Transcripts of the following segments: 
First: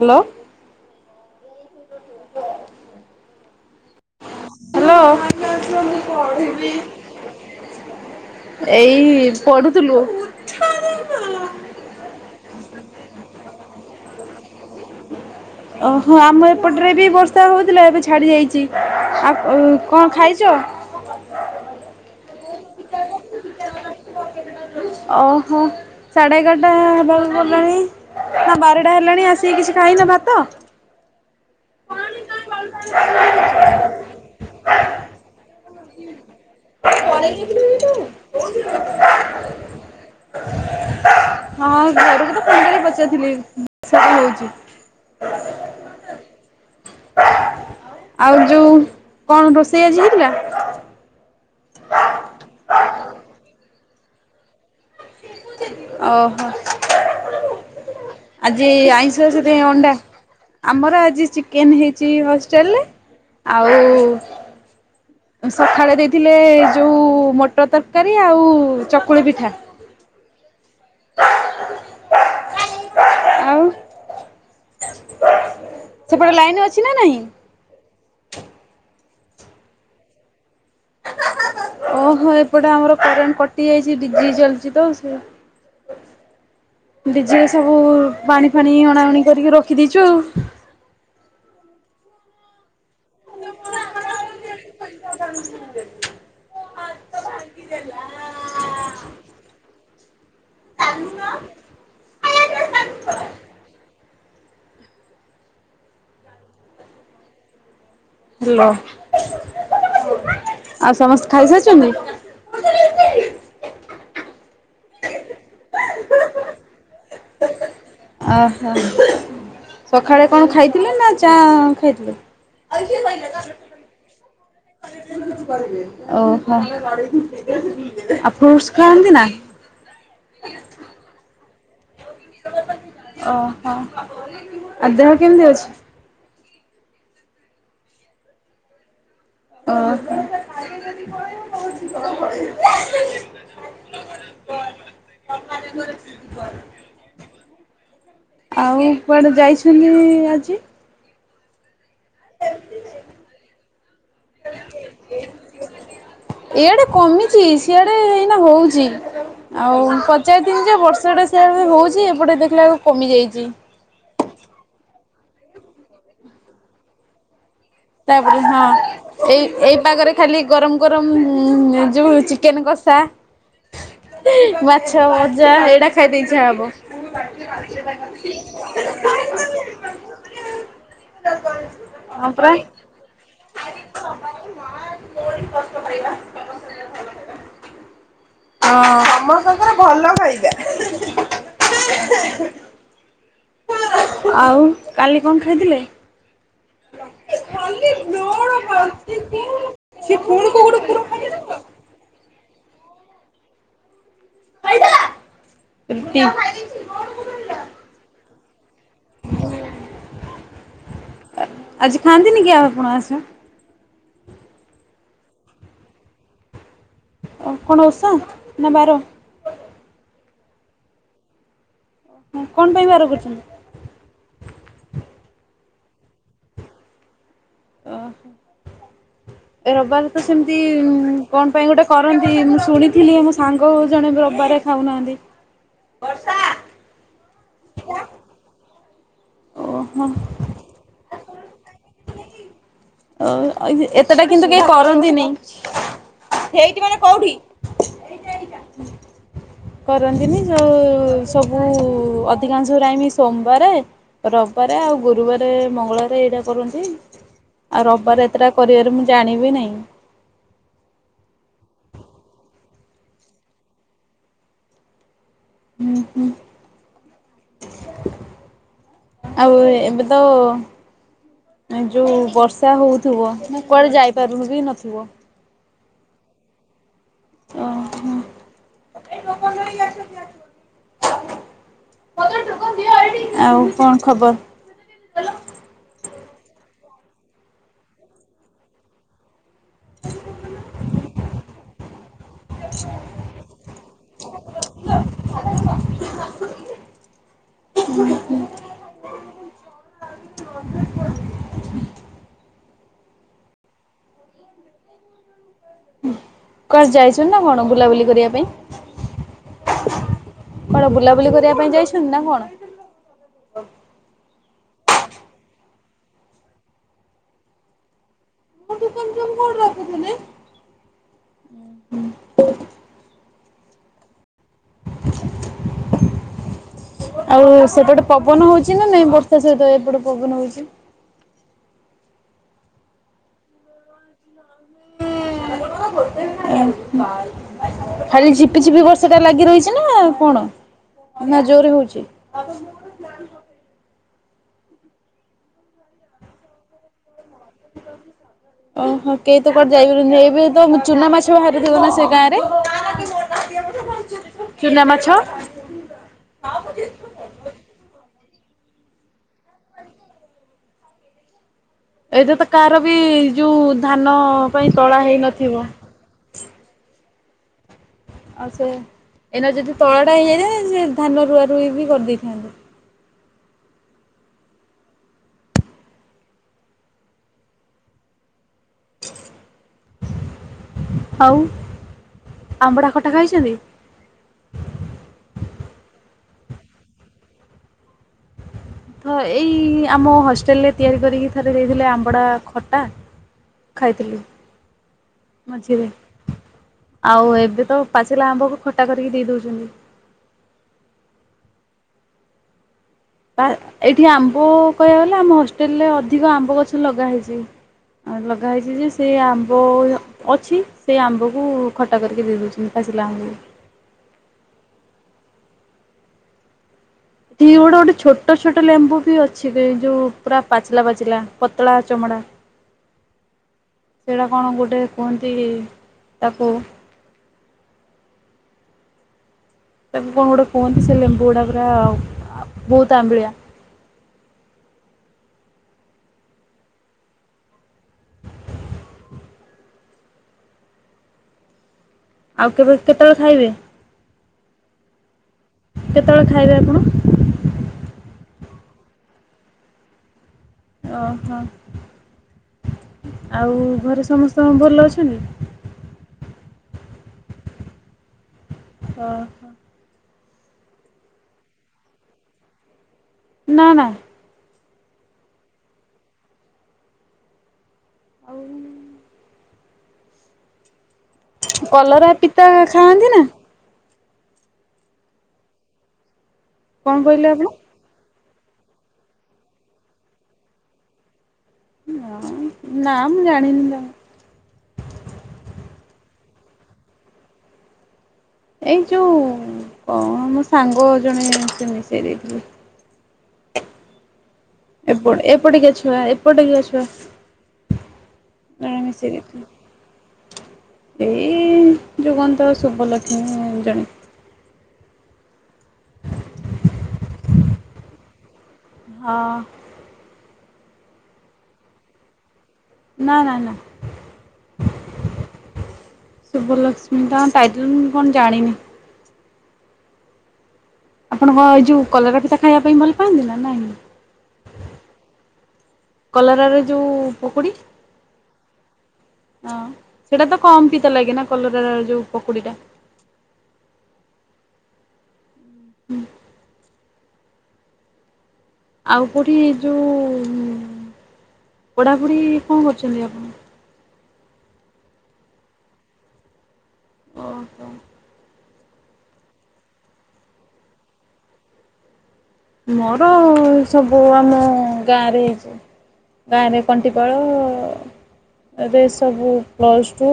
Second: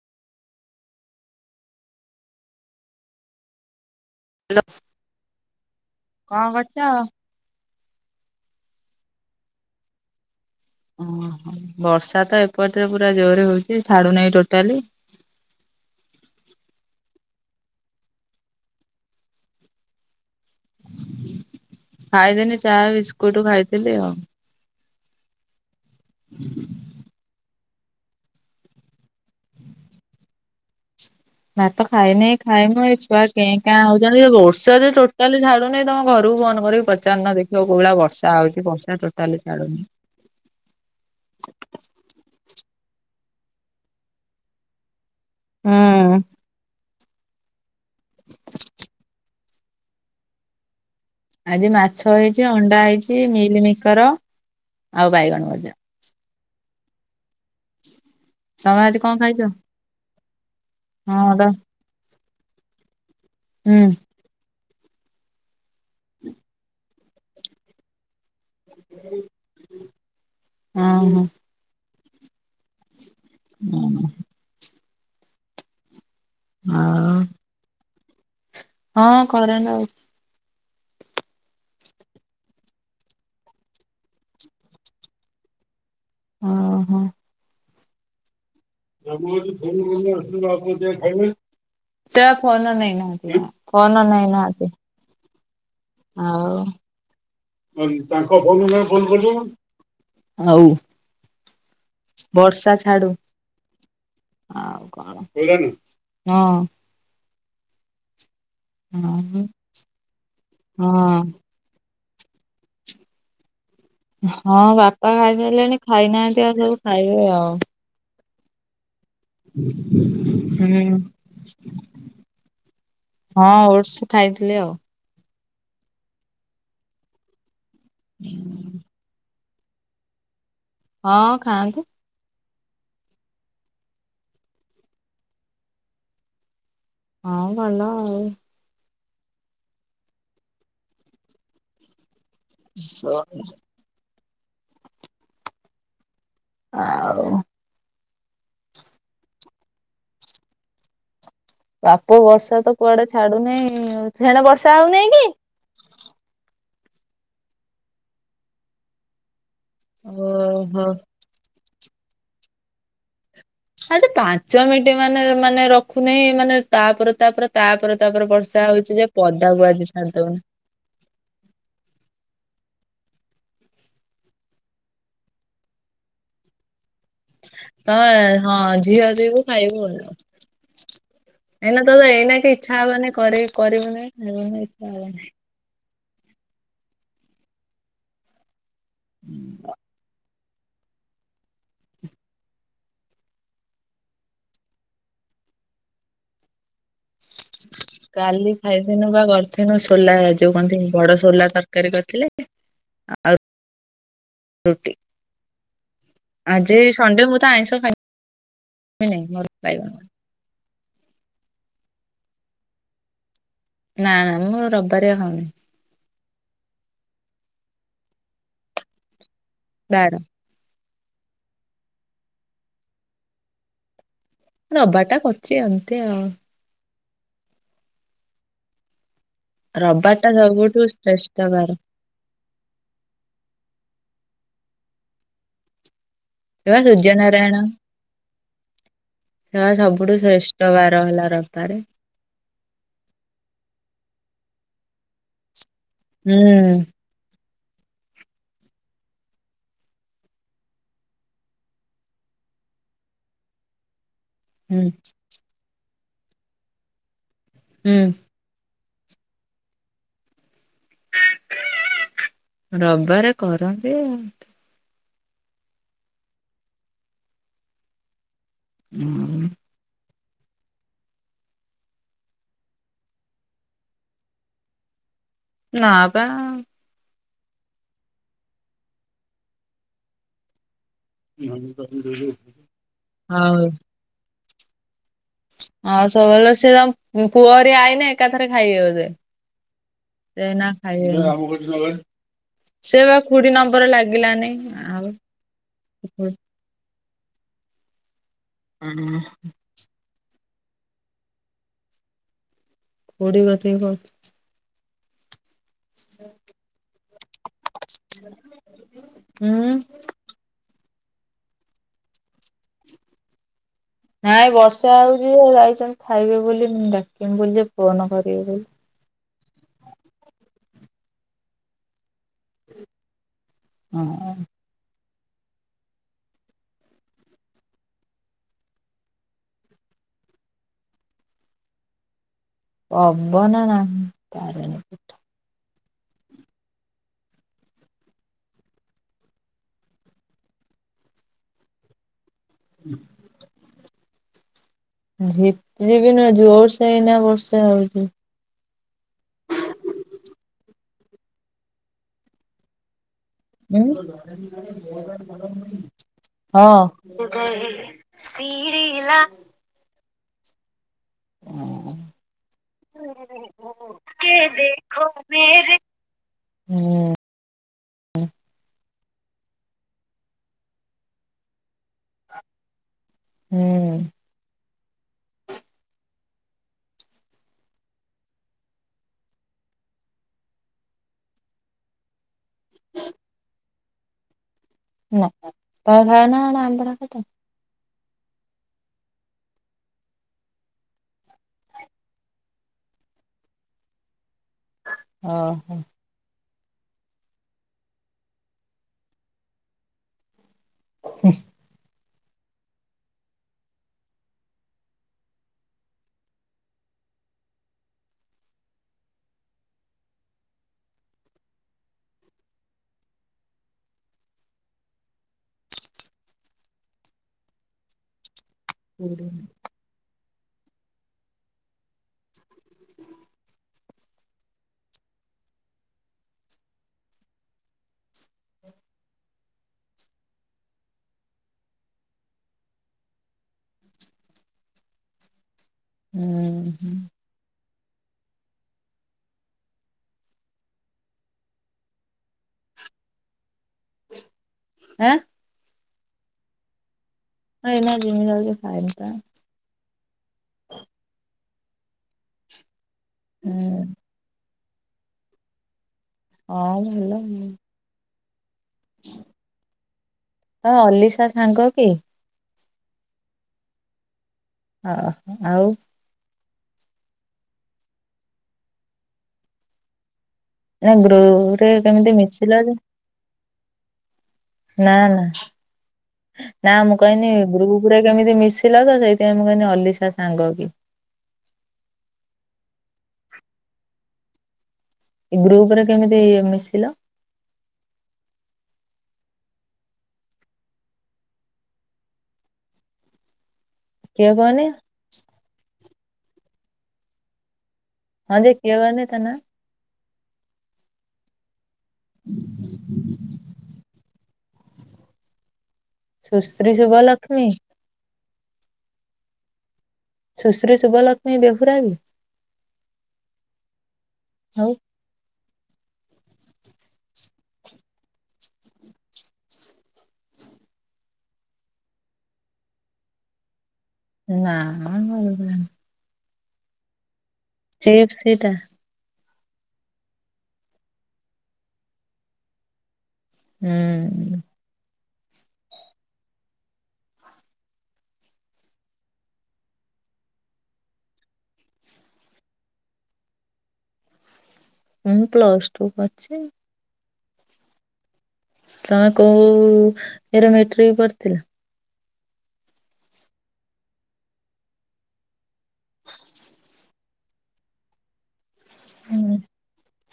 Hello ହ୍ୟାଲୋମୁଁ କଣ ପଢିବି କରୁଛ? ଏଇ ପଢୁଥିଲୁ ଉ ହୁ ବର୍ଷା ତ ଏପଟରେ ପୁରା ଜୋରରେ ହଉଛି ଛାଡୁନାହିଁ ଟୋଟାଲି ଓହୋ ଆମ ଏପଟରେ ବି ବର୍ଷା ହଉଥିଲା ଏବେ ଛାଡି ଯାଇଛି। ଆ ଉ କଣ ଖାଇଛ? ଖାଇଦେନି ଚାହା ବିସ୍କୁଟ ଖାଇଥିଲି ଆଉ ଓହୋ ସାଢ଼େ ଏଗାରଟା ହେବାକୁ ଗଲେ ନାଇଁ ଆ ବାରଟା ହେଲାଣି ଆସିକି କିଛି ଖାଇନ ଭାତ ଭାତ ଖାଇନାଇଁ ଖାଇମୁଁ ଏ ଛୁଆ କେ କାଁ ହଉଛନ୍ତି। ଏ ବର୍ଷା ଯେ ଟୋଟାଲି ଛାଡୁନିଁ ତମ ଘରକୁ ଫୋନ କରିକି ପଚାରୁନ ଦେଖିବ କୋଉ ଭଳିଆ ବର୍ଷା ହଉଛି ବର୍ଷା ଟୋଟାଲି ଚ୍ଛାଡୁନି। [inaudible] ହଁ ଘରକୁ ତ ଫୋନ କରିକି ପଚାରିଥିଲି ସେଠି ହଉଛି। ହୁଁ। ଆଉ ଯୋଉ କଣ ରୋଷେଇ ଆଜି ହେଇଥିଲା? ଆଜି ମାଛ ହେଇଛି ଅଣ୍ଡା ହେଇଛି ମିଲମିକର ଆଉ ବାଇଗଣ ଭଜା। ଓହୋ ଆଜି ତମେ କଣ ଆଇଷ ଖାଇଛ? ସେଥି ପାଇଁ ଅଣ୍ଡା? ଆମର ଆଜି ହଁ ବା ଚିକେନ ହେଇଛି ହଷ୍ଟେଲରେ ଆଉ ହୁଁ ସଖାଳେ ଦେଇଥିଲେ ଯୋଉ ମଟର ତରକାରୀ ଆଉ ଚକୁଳି ପିଠା। ହଁ ହଁ। ଆଉ ହୁଁ। ସେପଟେ ଲାଇନ୍ ଅଛି ନା ଆଉ ନାହିଁ? ହଁ କରେଟେ ଅ ଓହୋ ଏପଟେ ଆମର କରେଣ୍ଟ କଟି ଯାଇଛି ଡିଜି ଚାଲିଛି ତ ସେ ଓ ହୋ। ଡିଜେ ରେ ସବୁ ପାଣି ଫାଣି [unintelligible] ଅଣାଅଣି କରିକି ରଖିଦେଇଛୁ ଆଉ। ମାଆ ପୁଅ ଖାଇବେ ସେ ବା ଫୋନ ନେଇ ନାହାନ୍ତି ଫୋନ ନେଇ ନାହାନ୍ତି। [unintelligible] ଆଉ ତାଙ୍କ ଫୋନ କୁ ନହେଲେ ଫୋନ କରିଦଉନା। ଆଉ [unintelligible] ବର୍ଷା ଛାଡୁ ଆଉ କଣ ଶୋଇଲେଣି ହଁ ହ୍ୟାଲୋ ହଁ [inaudible] ଆଉ ସମସ୍ତେ ଖାଇସାରିଛନ୍ତି? ହଁ ବାପା ଖାଇସାରିଲେଣି ଖାଇନାହାନ୍ତି ଆଉ ସବୁ ଖାଇବେ ଆଉ। ଆହ। ସକାଳେ କଣ ଖାଇଥିଲେ ହୁଁ ନା ଚା ଖାଇଥିଲେ? ହଁ ଓଟସ୍ ଖାଇଥିଲି ଆଉ ଓହୋ [inaudible] ଆ ଫ୍ରୁଟସ ଖାଅନ୍ତି ନା? ହଁ ଖାଆନ୍ତି। ଓହୋ ଆଉ ଦେହ କେମିତି ଅଛି? ହଁ ଭଲ ଆଉ। ଓହୋ [inaudible] ସ। [unintelligible] [unintelligible] ଆଉ। ଆଉ କୁଆଡ଼େ ଯାଇଛନ୍ତି ଆଜି? ବାପ ବର୍ଷା ତ କୁଆଡେ ଛାଡ଼ୁ ନାହିଁ। ସେଣେ ବର୍ଷା ହଉନେଇ କି? ଇଆଡ଼େ କମିଛି ସିଆଡ଼େ ଏଇନା ହଉଛି। ଆଉ ପଚାରିଥିଲି ଯେ ଓହୋ। ବର୍ଷଟା ସେଇଆଡ଼େ ହୋଉଛି ଏପଟେ ଦେଖିଲା ଆକୁ କମିଯାଇଛି। ଆ ସେ ପାଞ୍ଚ ମିନଟ ମାନେ ମାନେ ରଖୁନି ମାନେ ତାପରେ ତାପରେ ତାପରେ ତାପରେ ବର୍ଷା ହଉଛି ଯେ ହଁ ଏଇ ପଦାକୁ ଆଜି ଏଇପାଗରେ ଛାଡିଦଉନି। ଖାଲି ଗରମ ଗରମ ଯୋଉ ଚିକେନ କଷା ମାଛ ଭଜା ଏଇଟା ଖାଇ ତେ ଇଛା ହବ। ତ ହଁ ଝିଅ ଯିବୁ ଖାଇବୁ ଆଉ। ଏଇନା ତ ହଁ ଏଇନା ପରା ଟିକେ ଇଚ୍ଛା ହବନି କରିବୁନି ଇଛା ହବନି। [unintelligible] ହଁ ସମସ୍ତଙ୍କର ଭଲ ଫାଇଦା। ଆଉ କାଲି କଣ ଖାଇଥିଲେ? କାଲି ଖାଇଥିନୁ ବା କରିଥିନୁ ସୋଲା ଯୋଉ କନ୍ତି ବଡ଼ ସୋଲା ତରକାରି। [unintelligible] କରିଥିଲେ ଆଉ ରୁଟି। ଆଜି ସଣ୍ଡେ ମୁଁ ତ ଆଇଁଷ [unintelligible] ଆଜି ଖାଆନ୍ତିନି କି ଆଉ ଆପଣ ଆସ ନା ନା ମୁଁ ରବିବାର ଖାଉନି। ଓ କଣ ଓଷା ନା ବାର? ବାର। କଣ ପାଇଁ ବାର କରୁଛନ୍ତି? ରବିବାର ଟା କରୁଛି ଏମତି ଆଉ। ଏ ରବିବାର ତ ଟା ସେମିତି ସବୁଠୁ ଶ୍ରେଷ୍ଠ କଣ ପାଇଁ ବାର ଗୋଟେ କରନ୍ତି ମୁଁ ଶୁଣିଥିଲି ମୋ ସାଙ୍ଗ ଜଣେ ରବିବାରେ ଖାଉନାହାନ୍ତି। ଏ ବା ସୂର୍ଯ୍ୟ ନାରାୟଣ ସେ ଓହୋ ସବୁଠୁ ଶ୍ରେଷ୍ ବାର ହେଲା ରବିବାରେ। ଏତେଟା କିନ୍ତୁ କେହି କରନ୍ତିନାଇଁ। ହୁଁ ହେଇଠି ମାନେ କୋଉଠି? କରନ୍ତିନି ଯେଉଁ ସବୁ ଅଧିକାଂଶ ଟାଇମ ସୋମବାରେ ରବିବାର ହୁଁ ଆଉ ଗୁରୁବାର, ମଙ୍ଗଳବାର ଏଇଟା କରନ୍ତି ଆଉ ହୁଁ ରବିବାର ଯାତ୍ରା କରିବାରେ ମୁଁ ଜାଣିବି ନାହିଁ। ରବିବାର କରନ୍ତି ଆଉ। ହଁ ହଁ ଆଉ ଏ ତ ଯଉ ବର୍ଷା ହେଉଥିବ କୁଆଡ଼େ ଯାଇପାରୁନି କି ନଥିବ। ନା ବା ଓ ହ ଆଉ ହଁ। କଣ ଖବର ଆଉ ସବୁବେଳେ ସିଏ ତ ପୁଅରେ ଆଇଲେ ଏକାଥରେ ଖାଇବେ ବ ଏଇନା ଖାଇବୁ। ସେ ବା ଖୁଡି ନମ୍ବର ଲାଗିଲାନି ଆଉ। [unintelligible] [inaudible] [inaudible] [unintelligible] କୁଆଡେ ଯାଇଛ ନା କଣ ବୁଲାବୁଲି? ପାଇଁ ଉଁ କୁଆଡେ ବୁଲାବୁଲି କରିବା ପାଇଁ ଯାଇଛନ୍ତି ନା କଣ? ନାଇଁ ବର୍ଷା ହଉଛି ଯାଇଛନ୍ତି ଖାଇବେ ବୋଲି ମୁ ଡାକମି ବୋଲି ଯେ ଫୋନ କରିବି ବୋଲି। [unintelligible] ହଁ ଆଉ ସେପଟେ ପବନ ହଉଚି ନା ନାଇଁ? ବର୍ଷା ସହିତ ଏପଟେ ପବନ ହଉଚି। ପବନ ନାହିଁ। [inaudible] ଆରେ ଝିପି ଝିପି ବର୍ଷଟା ଲାଗି ରହିଚି ନା କଣ? ନା ଜୋର୍ ରେ ହଉଚି? ଝିପି ଝିପି ନୁହେଁ ଜୋର୍ ସେ ଏଇନା ବର୍ଷ୍ ଷା ହଉଚି। ଓହୋ କେହି ତ କୁଆଡେ ଯାଇ ହବନି ଏବେ ତ ଚୁନା ମାଛ ବାହାରୁିଥିବ ନା ସେ ଗାଁ ରେ? ଚୁନା ମାଛ ହୁଁ ହଁ। ହଁ। ଏଇଟା ତ କାହାର ବି ଯଉ ଧାନ କେ ପାଇଁ ତଳା ଦେଖୋ ହେଇନଥିବ। ମେରେ ହୁଁ। ଆଉ ସେ ଏଇନା ଯଦି ତଳ ଟା ହେଇଯାଇଥାନ୍ତା ସେ ଧାନ ରୁଆ ରୁଇ ବି କରିଦେଇଥାନ୍ତେ। ହୁଁ। ଆଉ ଆମ୍ବଡା ଖଟା ଖାଇଚନ୍ତି? ନା- ନା -ନା ନା ଆମ୍ୱଡା ଖଟା। ହ- ଏଇ ଆମ ହଷ୍ଟେଲରେ ତିଆରି କରିକି ଥରେ ଦେଇଥିଲେ ଆମ୍ବଡ଼ା ଖଟା ଖାଇଥିଲି। ଓହୋ। ମଝିରେ ଆଉ ଏବେ ତ ପାଚିଲା ଆମ୍ବକୁ ଖଟା କରିକି ଦେଇ ଦଉଚନ୍ତି। ହସ୍ ବା -ଏଇଠି ଆମ୍ବ କହିବାକୁ ଗଲେ ଆମ ହଷ୍ଟେଲରେ ଅଧିକ ଆମ୍ବ ଗଛ ଲଗା ହେଇଚି। ଆଉ ଲଗା ହେଇଚି ଯେ ସେ ଆମ୍ବ ଅଛି ସେଇ ଆମ୍ବକୁ ଖଟା କରିକି ଦେଇ ଦଉଚନ୍ତି ପାଚିଲା ଆମ୍ବକୁ। ଧି ଗୋଟେ -ଗୋଟେ ଛୋଟ ଛୋଟ ଲେମ୍ବୁ ହୁଁ ବି ହୁଁ ଅଛି କେ ଯଉ ପୁରା ପାଚିଲା ପାଚିଲା ପତଳା ଚମଡ଼ା। ସେଇଟା କଣ ଗୋଟେ କୁହନ୍ତି ତାକୁ ତାକୁ କଣ ଗୁଟେ କୁହନ୍ତି ସେ ଲେମ୍ବୁ ଗୁଡ଼ା ପୁରା ବହୁତ ଆମ୍ୱିଳିଆ। ହୁଁ। ଆଉ କେବେ- କେତେବଳେ ଖାଇବେ? ଆଁ। କେତେବଳେ ଖାଇବେ ଆପଣ? ନାଇଁ ଏଇନା ଜିମି ଯାଉଚି ଖାଇବିତ। ଓହୋ ଆଉ ହୁଁ। ଘରେ ସମସ୍ତଙ୍କ ଭଲ ଅଛନ୍ତି? ହଁ ଭଲ। ହଁ। ଅ- ଅଲିସା ସାଙ୍ଗ କି? ନା- ନା। ଓହ ଆଉ ଆଉ ନା ଗ୍ରପୁ ରେ କଲରା କେମିତି ପିତା ମିଶିଲ ଯେ ଖାଆନ୍ତି ନା? ନା ନା -ନା କଣ ମୁଁ କହିଲେ କହିଲି ଆପଣ? ଗ୍ରୁପ୍ ପୁରା କେମିତି ମିଶିଲ ଯେ ସେଇଥିପାଇଁ ମୁଁ କହିଲି ଅଲିସା ସାଙ୍ଗ କି। ହଁ- ନା ମୁଁ ଜାଣିନି ତ। ଏ ଗ୍ରୁପ ରେ କେମିତି ମିଶିଲ? ଏଇ ଯଉ କଣ ମୋ ସାଙ୍ଗ ଜଣେ ସେ ମିଶେଇ ଦେଇଥିଲେ। କିଏ କହନି? ଏପଟ- ଏପଟିକା ଛୁଆ ଏପଟିକା ଛୁଆ। ହଁ ଯେ ସେ କିଏ କହନି ମିଶେଇ ତା ନାଁ ଦେଇଥିଲେ ଏଇ ଯଉ କଣ୍ ତ ଶୁଭଲକ୍ଷ୍ମୀ ଉଁ- ଜଣେ। ସୁଶ୍ରୀ ଶୁଭଲକ୍ଷ୍ମୀ? ହଁ। ସୁଶ୍ରୀ ଶୁଭଲକ୍ଷ୍ମୀ ବେହୁରା ବି? ନା ନା ନା ଆଉ ଶୁଭଲକ୍ଷ୍ସ୍ ଉଁ ତାଙ୍କ ଟାଇଟେଲ ମୁଁ କଣ ଜାଣିନି। ଆପଣଙ୍କ ଏଇ ଯୋଉ କଲରା ପିତା ଖାଇବା ପାଇଁ ଭଲ ପାଆନ୍ତି ନା ନାହିଁ? ନା ଭଲପାଏନି। କଲରାରେ ଯୋଉ ପକୁଡି? ସେଏପ ସେଇଟା? ହଁ ସେଇଟା ତ କମ୍ ପିତା ଲାଗେ ନା କଲରାର ଯୋଉ ପକୁଡିଟା। ହୁଁଉଁ। ହୁଁ। ଆଉ କୋଉଠି ଯୋଉ ଉଁ ପଢ଼ାପଢ଼ି କଣ କରୁଛନ୍ତି ଆପଣ? ମୁଁ ପ୍ଲସ ଟୁ କରିଛି। ଓହୋ। ତମେ କୋଉ ଇୟର ମେଟ୍ରିକ ପଡିଥିଲ? ମୋର ସବୁ ଆମ ଗାଁରେ ହେଇଛି। ଗାଁରେ କଣ୍ଟି ପାଳରେ ସବୁ ହୁଁ। ପ୍ଲସ୍ ଟୁ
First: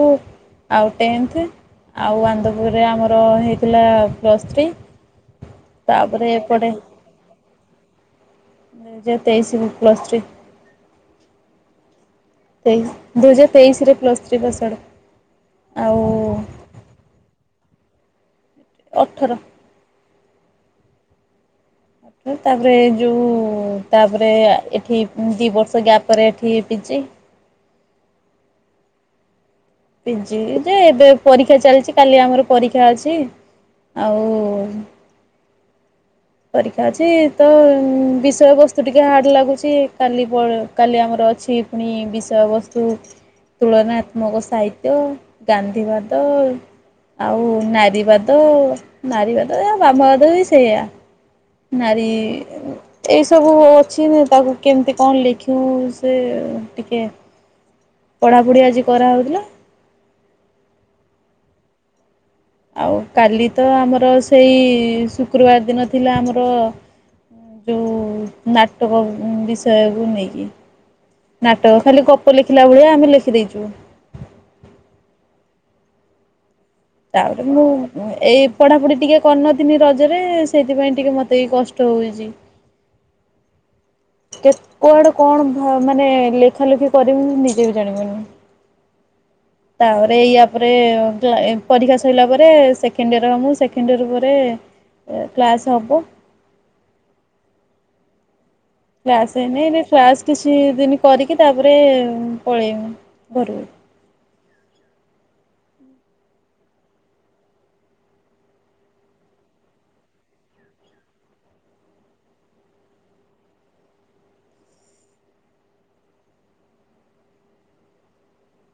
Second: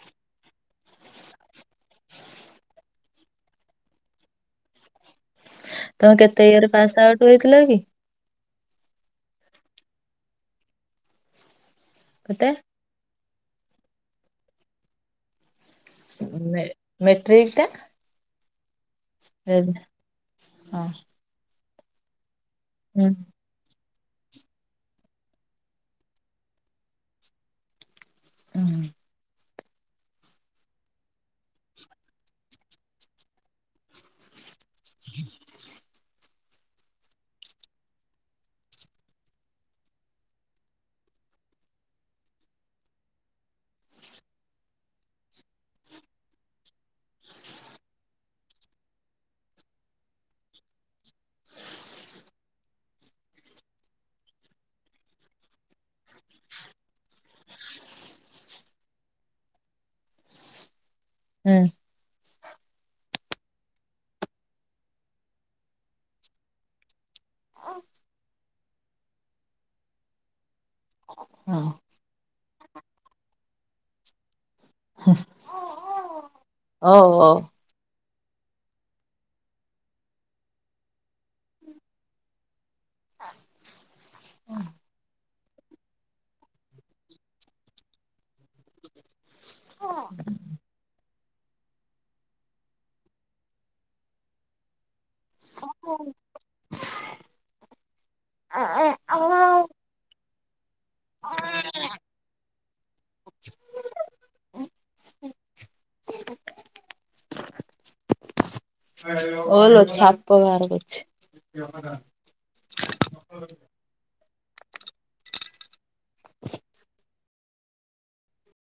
ଆଉ ଟେନ୍ଥେ ଆଉ ଆନନ୍ଦପୁରରେ ଆମ ର ହେଇଥିଲା ପ୍ଲସ୍ ଥ୍ରୀ। ତମେ ତାପରେ କେତେ ଏପଟେ ଇୟରରେ ପାସ୍ ଆଉଟ୍ ହେଇଥିଲ କି? ଦୁଇହଜାର ତେଇଶିରୁ ପ୍ଲସ୍ ଥ୍ରୀ। କେତେ? ତେଇଶି ଦୁଇହଜାର ତେଇଶିରେ ପ୍ଲସ୍ ଥ୍ରୀ ପାସ୍ ଆଉଟ୍। ଆଉ ମେ-ମେଟ୍ରିକ୍ ଟା? ଅଠର ସେ ହଁ। ଉଁ ତାପରେ ହୁଁ ଯୋଉ ତାପରେ ଆ ଏଠି ଦି ବର୍ଷ ଗ୍ୟାପ୍ ପରେ ଏଠି ପିଜି। ହୁଁ। ପିଜି ଯେ ଏବେ ପରୀକ୍ଷା ଚାଲିଛି କାଲି ଆମର ପରୀକ୍ଷା ଅଛି। ଆଉ ପରୀକ୍ଷା ଅଛି ତ ବିଷୟବସ୍ତୁ ଟିକେ ହାର୍ଡ଼ ଲାଗୁଛି। କାଲି ପଢ କାଲି ଆମର ଅଛି ପୁଣି ବିଷୟବସ୍ତୁ ତୁଳନାତ୍ମକ ସାହିତ୍ୟ, ଗାନ୍ଧୀବାଦ ଆଉ ନାରୀବାଦ। ନାରୀବାଦ ଆ ବାମବାଦ ବି ସେଇୟା। ନାରୀ ଏଇ ସବୁ ଅଛି ନା ତାକୁ କେମିତି କଣ ଲେଖିବୁ ସେ ଟିକେ ପଢାପଢି ଆଜି କରାହଉଥିଲା। ହୁଁ। ଆଉ କାଲି ତ ଆମର ସେଇ ଶୁକ୍ରବାର ଦିନ ଥିଲା ଆମର ଯୋଉ ନାଟକ ଉଁ ବିଷୟକୁ ନେଇକି। ହଁ। ନାଟକ ଖାଲି ଗପ ଲେଖିଲା ଭଳିଆ ଆମେ ଲେଖିଦେଇଛୁ। ହୁଁ। ତା‌ପରେ ମୁଁ ମୁଁ ଏଇ ପଢାପଢି ଟିକେ କରିନଥିନି ରଜରେ ସେଇଥିପାଇଁ ଟିକେ ମତେ ବି କଷ୍ଟ ହଉଛି। କେତ୍ କୁଆଡୁ କଣ ଭ ମାନେ ଲେଖାଲେଖି କରିବି ମୁଁ ନିଜେ ବି ଜାଣିପାରୁନି। ତାପରେ ୟା ପରେ [unintelligible] ଏ ପରୀକ୍ଷା ସରିଲା ପରେ ସେକେଣ୍ଡ ଇୟର୍ ହବ। ସେକେଣ୍ଡ ଇୟର୍ ପରେ ଏ କ୍ଲାସ୍ ହବ। କ୍ଲାସ୍ ହେଇନି ଏବେ। କ୍ଲାସ୍ କିଛି ଦିନି କରିକି ତାପରେ ପଳେଇବୁ ଘରୁକୁ। ହିଁ ଓଲୋ ଛାପ ବାହାର କରୁଛି।